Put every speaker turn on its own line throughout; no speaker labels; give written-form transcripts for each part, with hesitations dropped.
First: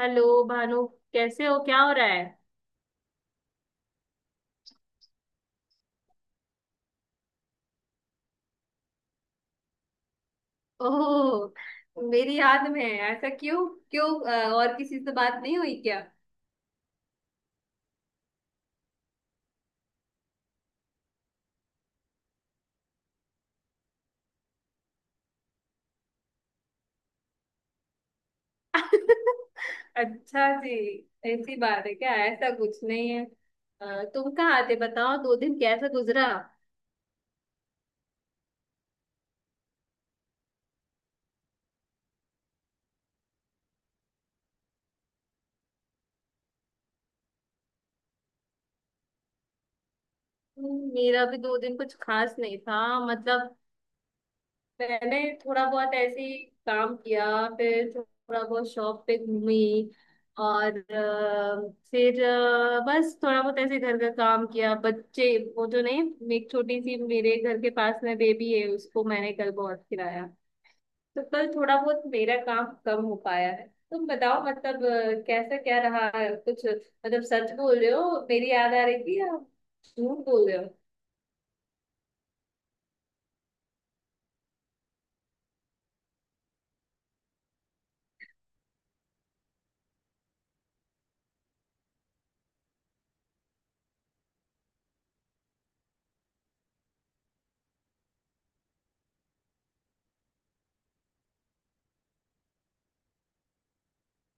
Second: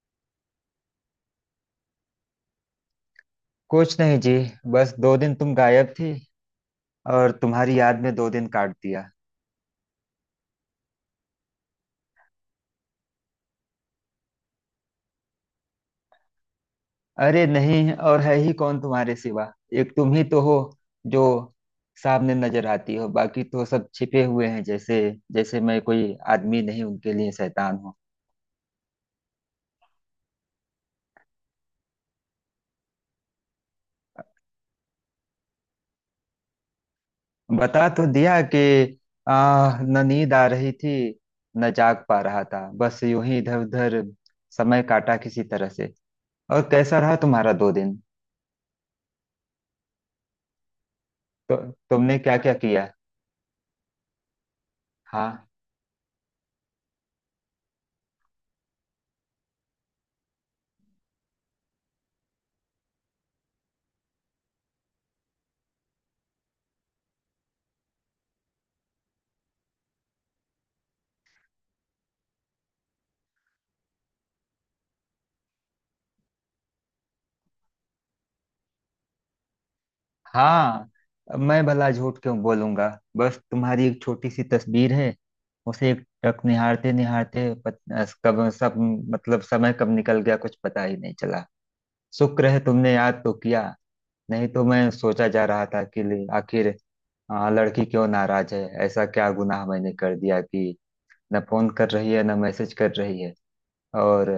Hello Bhanu, कैसे हो? क्या हो रहा है?
कुछ नहीं जी। बस दो दिन तुम गायब थी और तुम्हारी याद में दो दिन काट दिया।
ओह, मेरी याद में है? ऐसा क्यों? क्यों, और किसी से बात नहीं हुई क्या?
अरे नहीं, और है ही कौन तुम्हारे सिवा। एक तुम ही तो हो जो सामने नजर आती हो, बाकी तो सब छिपे हुए हैं जैसे जैसे मैं कोई आदमी नहीं, उनके लिए शैतान हूँ।
अच्छा जी, ऐसी बात है क्या? ऐसा कुछ नहीं है। तुम कहाँ आते, बताओ, दो दिन कैसा गुजरा?
बता तो दिया कि आ न नींद आ रही थी, न जाग पा रहा था, बस यूं ही इधर उधर समय काटा किसी तरह से। और कैसा रहा तुम्हारा दो दिन?
मेरा भी
तो
दो दिन कुछ
तुमने
खास
क्या क्या
नहीं था।
किया?
मतलब मैंने
हाँ।
थोड़ा बहुत ऐसे ही काम किया, फिर थोड़ा बहुत शॉप पे घूमी, और फिर बस थोड़ा बहुत ऐसे घर का काम किया। बच्चे, वो जो नहीं, एक छोटी सी मेरे घर के पास में बेबी है, उसको मैंने कल बहुत खिलाया, तो कल थोड़ा बहुत मेरा काम कम हो पाया है। तुम बताओ मतलब, कैसा क्या रहा है? कुछ मतलब सच बोल रहे हो, मेरी याद आ रही थी, या झूठ बोल रहे हो?
हाँ, मैं भला झूठ क्यों बोलूंगा। बस तुम्हारी एक छोटी सी तस्वीर है, उसे एक टक निहारते निहारते कब सब मतलब समय कब निकल गया कुछ पता ही नहीं चला। शुक्र है तुमने याद तो किया, नहीं तो मैं सोचा जा रहा था कि आखिर लड़की क्यों नाराज है, ऐसा क्या गुनाह मैंने कर दिया कि न फोन कर रही है न मैसेज कर रही है। और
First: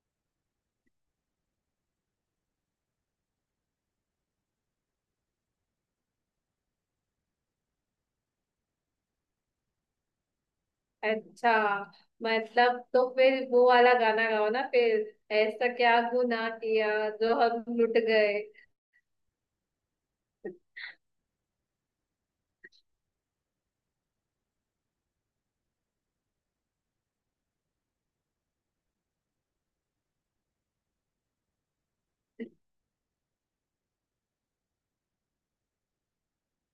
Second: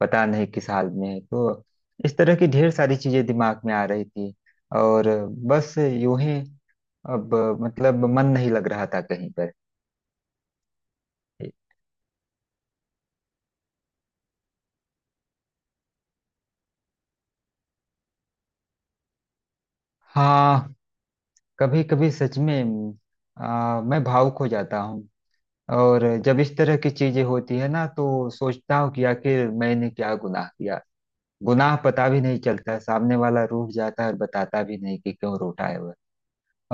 पता नहीं किस हाल में है, तो इस तरह की ढेर सारी चीजें दिमाग में आ रही थी। और बस यूं ही अब मतलब मन नहीं लग रहा था कहीं पर।
अच्छा, मतलब तो फिर वो वाला गाना गाओ ना, फिर ऐसा क्या गुनाह किया जो हम लुट गए।
हाँ, कभी कभी सच में मैं भावुक हो जाता हूँ। और जब इस तरह की चीजें होती है ना तो सोचता हूँ कि आखिर मैंने क्या गुनाह किया। गुनाह पता भी नहीं चलता, सामने वाला रूठ जाता है और बताता भी नहीं कि क्यों रूठा है वह।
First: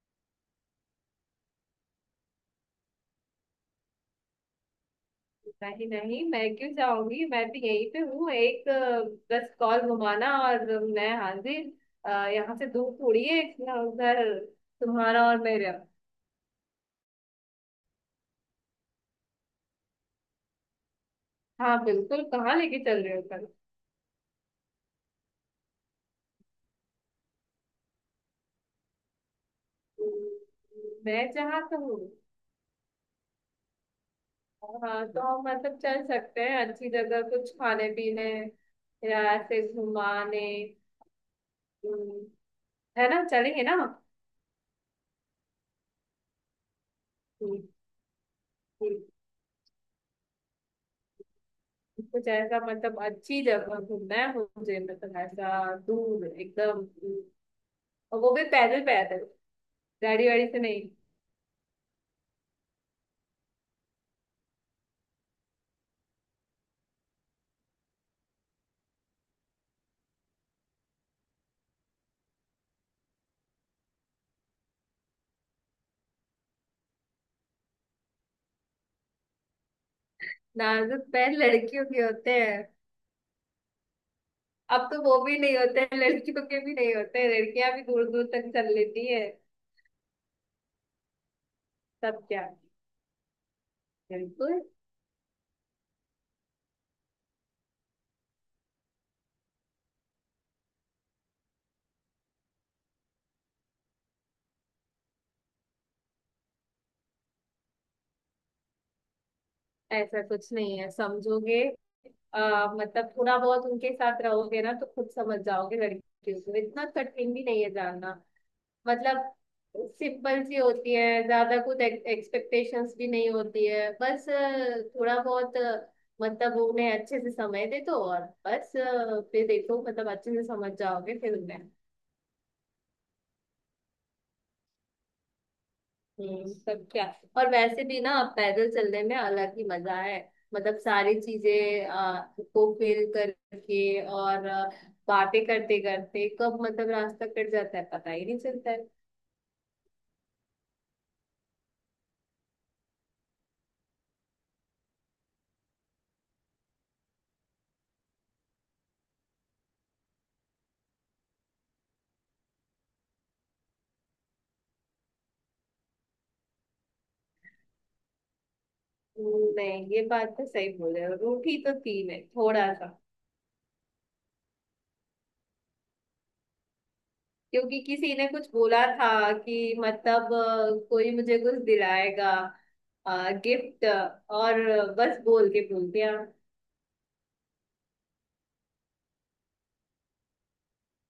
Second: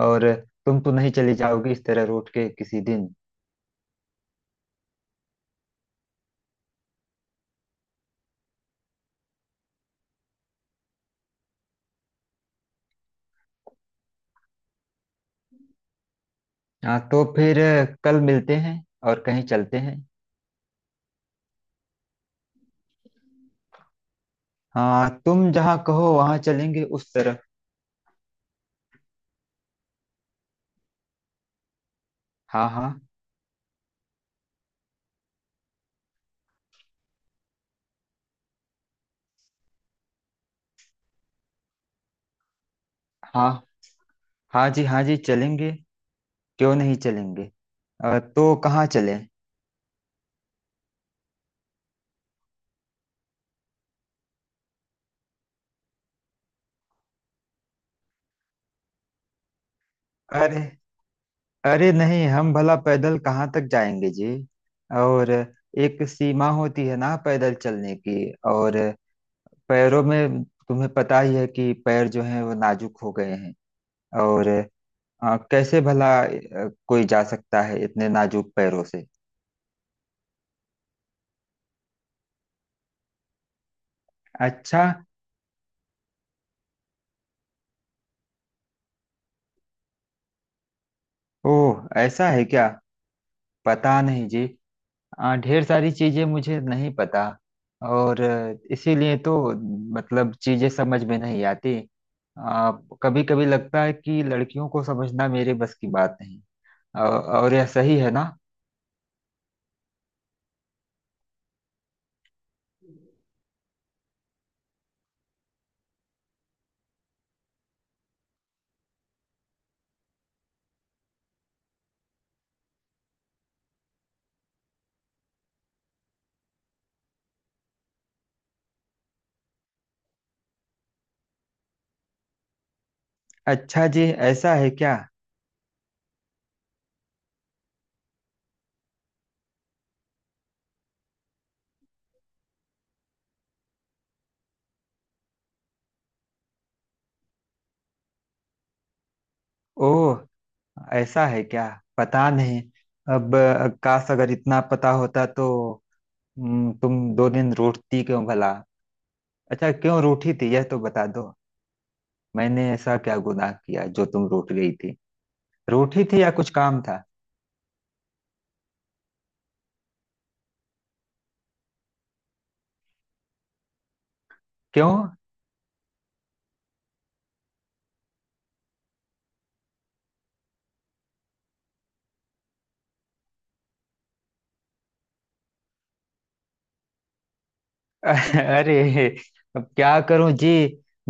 और तुम तो नहीं चली जाओगी इस तरह रूठ के किसी दिन?
नहीं नहीं, मैं क्यों जाऊंगी, मैं भी यहीं पे हूँ, एक बस कॉल घुमाना और मैं हाजिर। यहाँ से दूर थोड़ी है इतना, उधर तुम्हारा और मेरा।
हाँ तो फिर कल मिलते हैं और कहीं चलते हैं।
हाँ बिल्कुल, कहाँ लेके चल रहे हो कल?
हाँ, तुम जहाँ कहो वहाँ चलेंगे उस तरफ।
मैं जहाँ कहूँ।
हाँ हाँ
हाँ तो हम मतलब चल सकते हैं अच्छी जगह, कुछ खाने पीने या ऐसे घुमाने। हम्म, है ना, चलेंगे
हाँ।
ना?
हाँ जी, हाँ जी, चलेंगे। क्यों नहीं चलेंगे।
हम्म।
तो कहाँ
हम्म।
चलें?
कुछ ऐसा मतलब अच्छी जगह घूमना है मुझे, मतलब ऐसा दूर एकदम। और वो भी पैदल पैदल, गाड़ी वाड़ी से
अरे,
नहीं।
अरे नहीं, हम भला पैदल कहाँ तक जाएंगे जी। और एक सीमा होती है ना पैदल चलने की। और पैरों में, तुम्हें पता ही है कि पैर जो हैं वो नाजुक हो गए हैं। और कैसे भला कोई जा सकता है इतने नाजुक पैरों से।
नाजुक पैर लड़कियों के होते हैं। अब
अच्छा।
तो वो भी नहीं होते हैं, लड़कियों के भी नहीं होते हैं, लड़कियां भी दूर दूर तक चल लेती है।
ओह,
तब
ऐसा है
क्या?
क्या। पता नहीं जी।
बिल्कुल।
ढेर सारी चीजें मुझे नहीं पता। और इसीलिए तो मतलब चीजें समझ में नहीं आती। आ, कभी कभी लगता है कि लड़कियों को समझना मेरे बस की बात नहीं। औ- और यह सही है ना।
ऐसा कुछ नहीं है, समझोगे। मतलब थोड़ा बहुत उनके साथ रहोगे ना तो खुद समझ जाओगे। लड़कियों को इतना कठिन भी नहीं है जानना। मतलब सिंपल सी होती है, ज्यादा कुछ एक्सपेक्टेशंस भी नहीं होती है, बस थोड़ा बहुत मतलब उन्हें अच्छे से समय दे दो, और बस फिर देखो, मतलब अच्छे से समझ जाओगे फिर उन्हें।
अच्छा जी। ऐसा है क्या।
हम्म। सब क्या। और वैसे भी ना, पैदल चलने में अलग ही मजा है। मतलब सारी चीजें को फील करके और बातें करते करते कब मतलब रास्ता कट जाता है पता ही नहीं चलता है।
ओह, ऐसा है क्या। पता नहीं। अब काश अगर इतना पता होता तो। तुम दो दिन रोती क्यों भला? अच्छा, क्यों रूठी थी यह तो बता दो। मैंने ऐसा क्या गुनाह किया जो तुम रोट गई थी? रोटी थी या कुछ काम था?
नहीं, ये बात तो सही बोले हो, रूठी तो थी मैं थोड़ा सा।
क्यों?
क्योंकि किसी ने कुछ बोला था कि मतलब कोई मुझे कुछ दिलाएगा, गिफ्ट, और बस बोल के भूल गया।
अरे, अब क्या करूं जी।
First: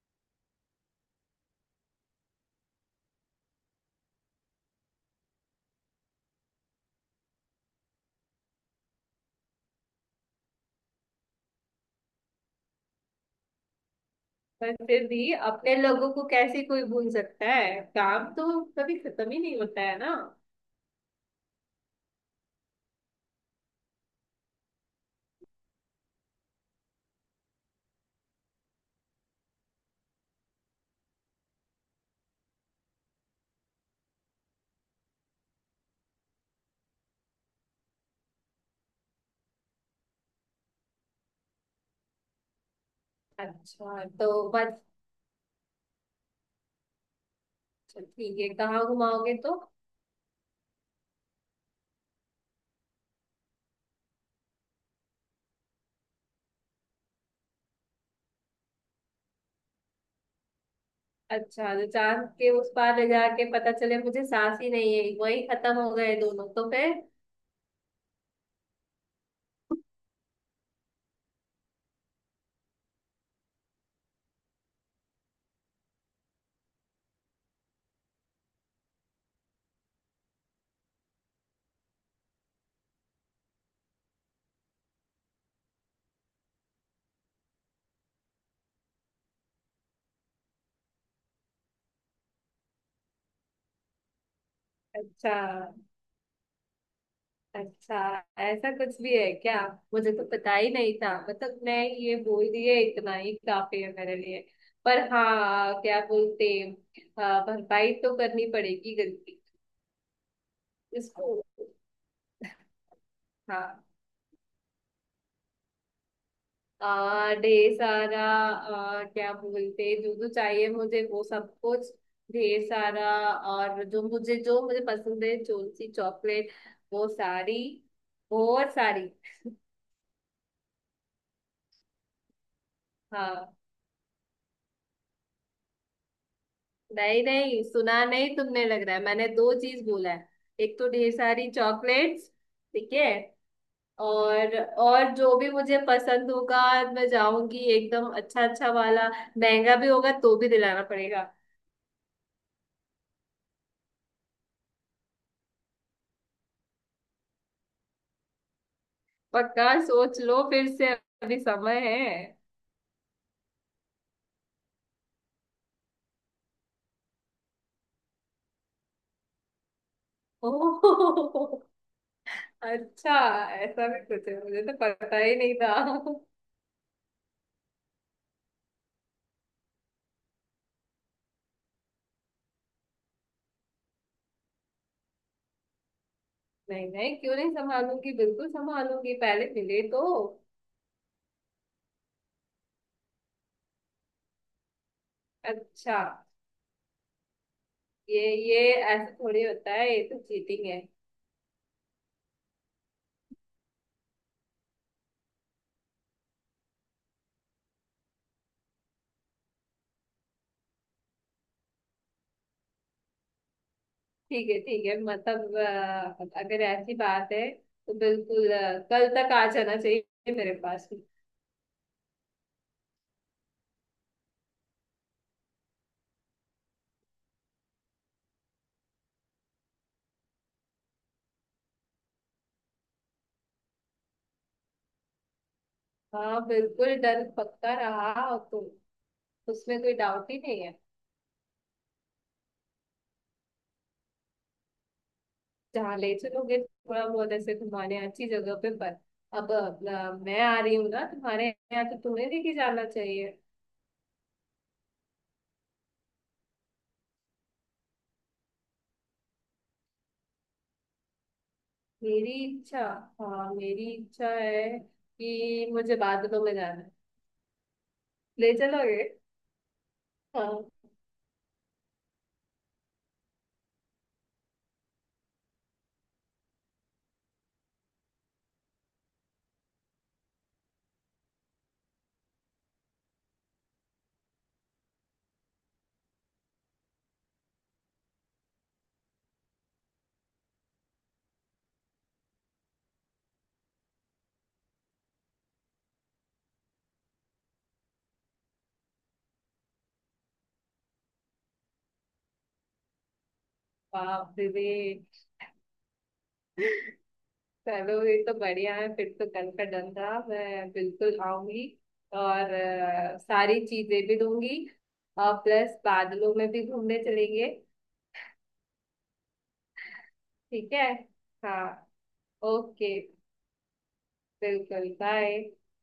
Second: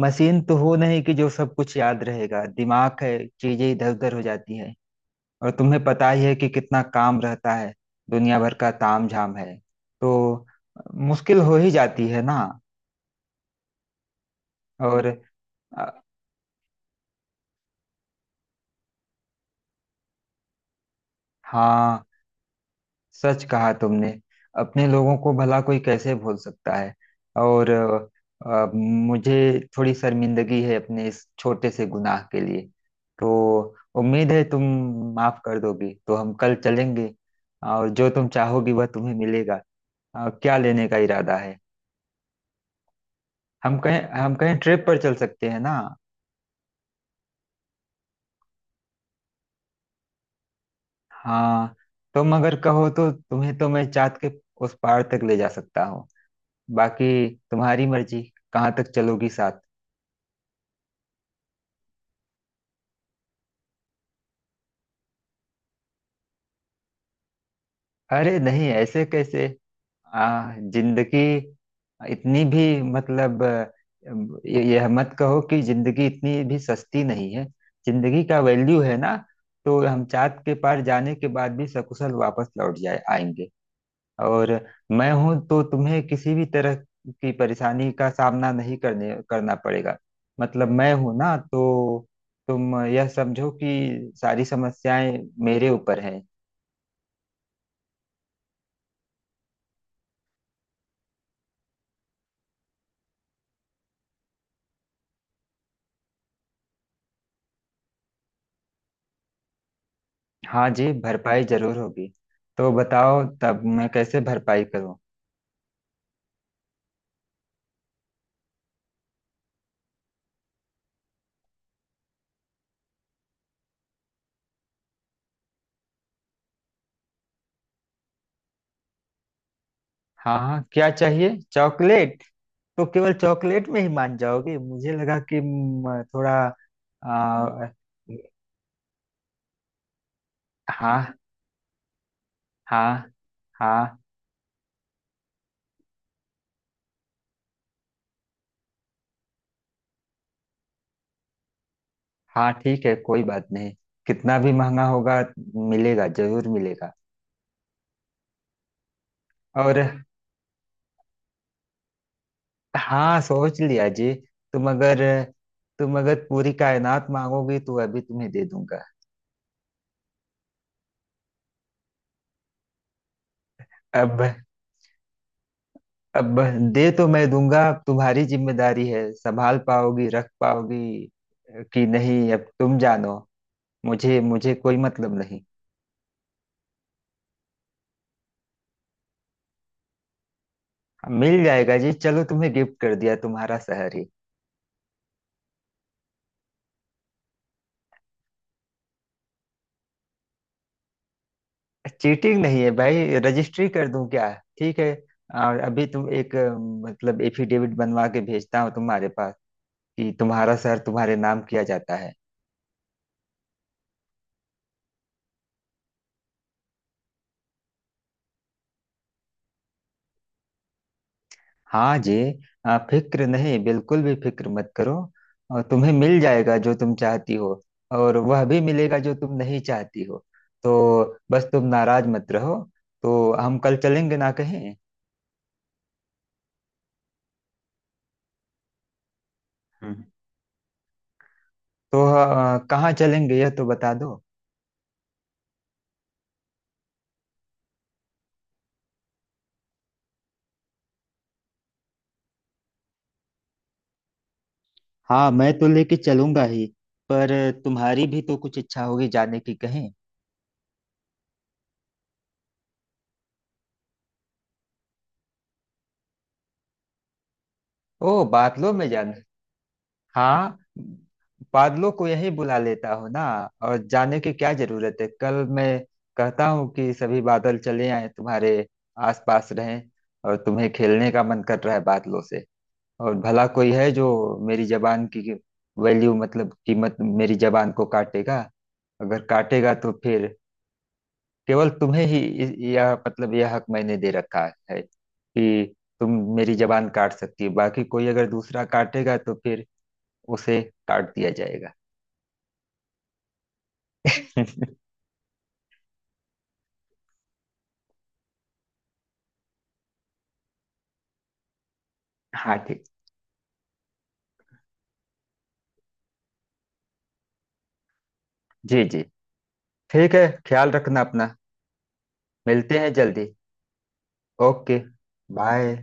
मशीन तो हो नहीं कि जो सब कुछ याद रहेगा, दिमाग है, चीजें इधर उधर हो जाती हैं। और तुम्हें पता ही है कि कितना काम रहता है, दुनिया भर का ताम झाम है, तो मुश्किल हो ही जाती है ना।
पर
और
फिर भी अपने
अ,
लोगों को कैसे कोई भूल सकता है, काम तो कभी खत्म ही नहीं होता है ना।
हाँ, सच कहा तुमने, अपने लोगों को भला कोई कैसे भूल सकता है। और मुझे थोड़ी शर्मिंदगी है अपने इस छोटे से गुनाह के लिए। तो उम्मीद है तुम माफ कर दोगी, तो हम कल चलेंगे और जो तुम चाहोगी वह तुम्हें मिलेगा। क्या लेने का इरादा है?
अच्छा, तो
हम कहीं
बस
ट्रिप पर चल सकते हैं ना।
ठीक है, कहाँ घुमाओगे तो?
हाँ, तुम अगर कहो तो तुम्हें तो मैं चाँद के उस पार तक ले जा सकता हूँ। बाकी तुम्हारी मर्जी, कहाँ तक चलोगी साथ।
अच्छा, तो चांद के उस पार ले जाके पता चले मुझे सांस ही नहीं है, वही खत्म हो गए दोनों, तो फिर?
अरे नहीं, ऐसे कैसे। जिंदगी इतनी भी मतलब यह मत कहो कि जिंदगी इतनी भी सस्ती नहीं है। जिंदगी का वैल्यू है ना, तो हम चाँद के पार जाने के बाद भी सकुशल वापस लौट जाए आएंगे। और मैं हूं तो तुम्हें किसी भी तरह की परेशानी का सामना नहीं करने करना पड़ेगा। मतलब मैं हूं ना, तो तुम यह समझो कि सारी समस्याएं
अच्छा।
मेरे ऊपर हैं।
अच्छा, ऐसा कुछ भी है क्या? मुझे तो पता ही नहीं था। मतलब मैं ये बोल दिए इतना ही काफी है मेरे लिए। पर हाँ क्या बोलते। हाँ, भरपाई तो करनी पड़ेगी गलती
हाँ जी,
इसको।
भरपाई जरूर होगी। तो बताओ तब
हाँ,
मैं कैसे भरपाई करूं।
ढेर सारा, क्या बोलते, जो जो चाहिए मुझे वो सब कुछ, ढेर सारा। और जो मुझे, जो मुझे पसंद है, जो सी चॉकलेट, वो सारी, और सारी।
हाँ हाँ, क्या चाहिए, चॉकलेट? तो केवल
हाँ,
चॉकलेट में ही मान जाओगी, मुझे लगा कि थोड़ा
नहीं नहीं,
आ,
सुना नहीं तुमने? लग रहा है मैंने दो चीज बोला है। एक तो ढेर
हाँ।
सारी चॉकलेट्स। ठीक है।
हाँ। हाँ।
और और जो भी मुझे पसंद होगा, मैं जाऊंगी एकदम अच्छा अच्छा वाला, महंगा भी होगा तो भी दिलाना पड़ेगा।
हाँ, ठीक है, कोई बात नहीं, कितना भी महंगा होगा मिलेगा, जरूर मिलेगा।
पक्का
और
सोच लो फिर से, अभी समय है।
हाँ, सोच लिया जी। तुम अगर तुम अगर पूरी कायनात मांगोगी तो अभी तुम्हें दे दूंगा।
ओह, अच्छा, ऐसा भी
अब
कुछ है, मुझे तो पता ही नहीं था।
अब बस दे तो मैं दूंगा, अब तुम्हारी जिम्मेदारी है, संभाल पाओगी रख पाओगी कि नहीं, अब तुम जानो। मुझे मुझे कोई मतलब नहीं।
नहीं नहीं, क्यों नहीं संभालूंगी, बिल्कुल संभालूंगी, पहले मिले तो।
हाँ, मिल जाएगा जी, चलो तुम्हें गिफ्ट कर दिया, तुम्हारा शहर ही।
अच्छा, ये ये ऐसा थोड़ी होता है, ये तो चीटिंग है।
चीटिंग नहीं है भाई, रजिस्ट्री कर दूं क्या? ठीक है। और अभी तुम एक मतलब एफिडेविट बनवा के भेजता हूँ तुम्हारे पास कि तुम्हारा शहर तुम्हारे नाम किया जाता है।
ठीक है, ठीक है, मतलब अगर ऐसी बात है तो बिल्कुल कल तक आ जाना चाहिए मेरे पास भी।
हाँ जी, फिक्र नहीं, बिल्कुल भी फिक्र मत करो। और तुम्हें मिल जाएगा जो तुम चाहती हो, और वह भी मिलेगा जो तुम नहीं चाहती हो। तो बस तुम नाराज मत रहो। तो हम कल चलेंगे ना कहीं।
हाँ बिल्कुल, डन, पक्का रहा, और तो उसमें कोई
हम्म।
डाउट ही नहीं है।
तो कहाँ चलेंगे यह तो बता दो।
जहाँ ले चलोगे, थोड़ा बहुत ऐसे घुमाने अच्छी जगह पे, पर अब मैं आ रही हूँ ना तुम्हारे यहाँ, तो तुम्हें लेके जाना चाहिए।
हाँ, मैं तो लेके चलूंगा ही, पर तुम्हारी भी तो कुछ इच्छा होगी जाने की कहीं।
मेरी इच्छा? हाँ, मेरी इच्छा है कि मुझे बादलों में जाना है।
ओ,
ले
बादलों में
चलोगे?
जाना। हाँ।
हाँ।
बादलों को यही बुला लेता हूँ ना, और जाने की क्या जरूरत है, कल मैं कहता हूँ कि सभी बादल चले आए तुम्हारे आसपास रहें। और तुम्हें खेलने का मन कर रहा है बादलों से। और भला कोई है जो मेरी जबान की वैल्यू मतलब कीमत, मेरी जबान को काटेगा? अगर काटेगा तो फिर केवल तुम्हें ही यह मतलब यह हक मैंने दे रखा है कि तुम मेरी जबान काट सकती हो, बाकी कोई अगर दूसरा काटेगा तो फिर उसे काट दिया जाएगा।
बाप रे बे। चलो, ये तो बढ़िया है, फिर तो कल का डन था, मैं बिल्कुल आऊंगी। और
हाँ, ठीक।
सारी चीजें भी दूंगी। और प्लस बादलों में भी घूमने चलेंगे।
जी जी, ठीक है, ख्याल
ठीक है।
रखना अपना।
हाँ।
मिलते हैं
ओके,
जल्दी। ओके।
बिल्कुल, बाय।
बाय।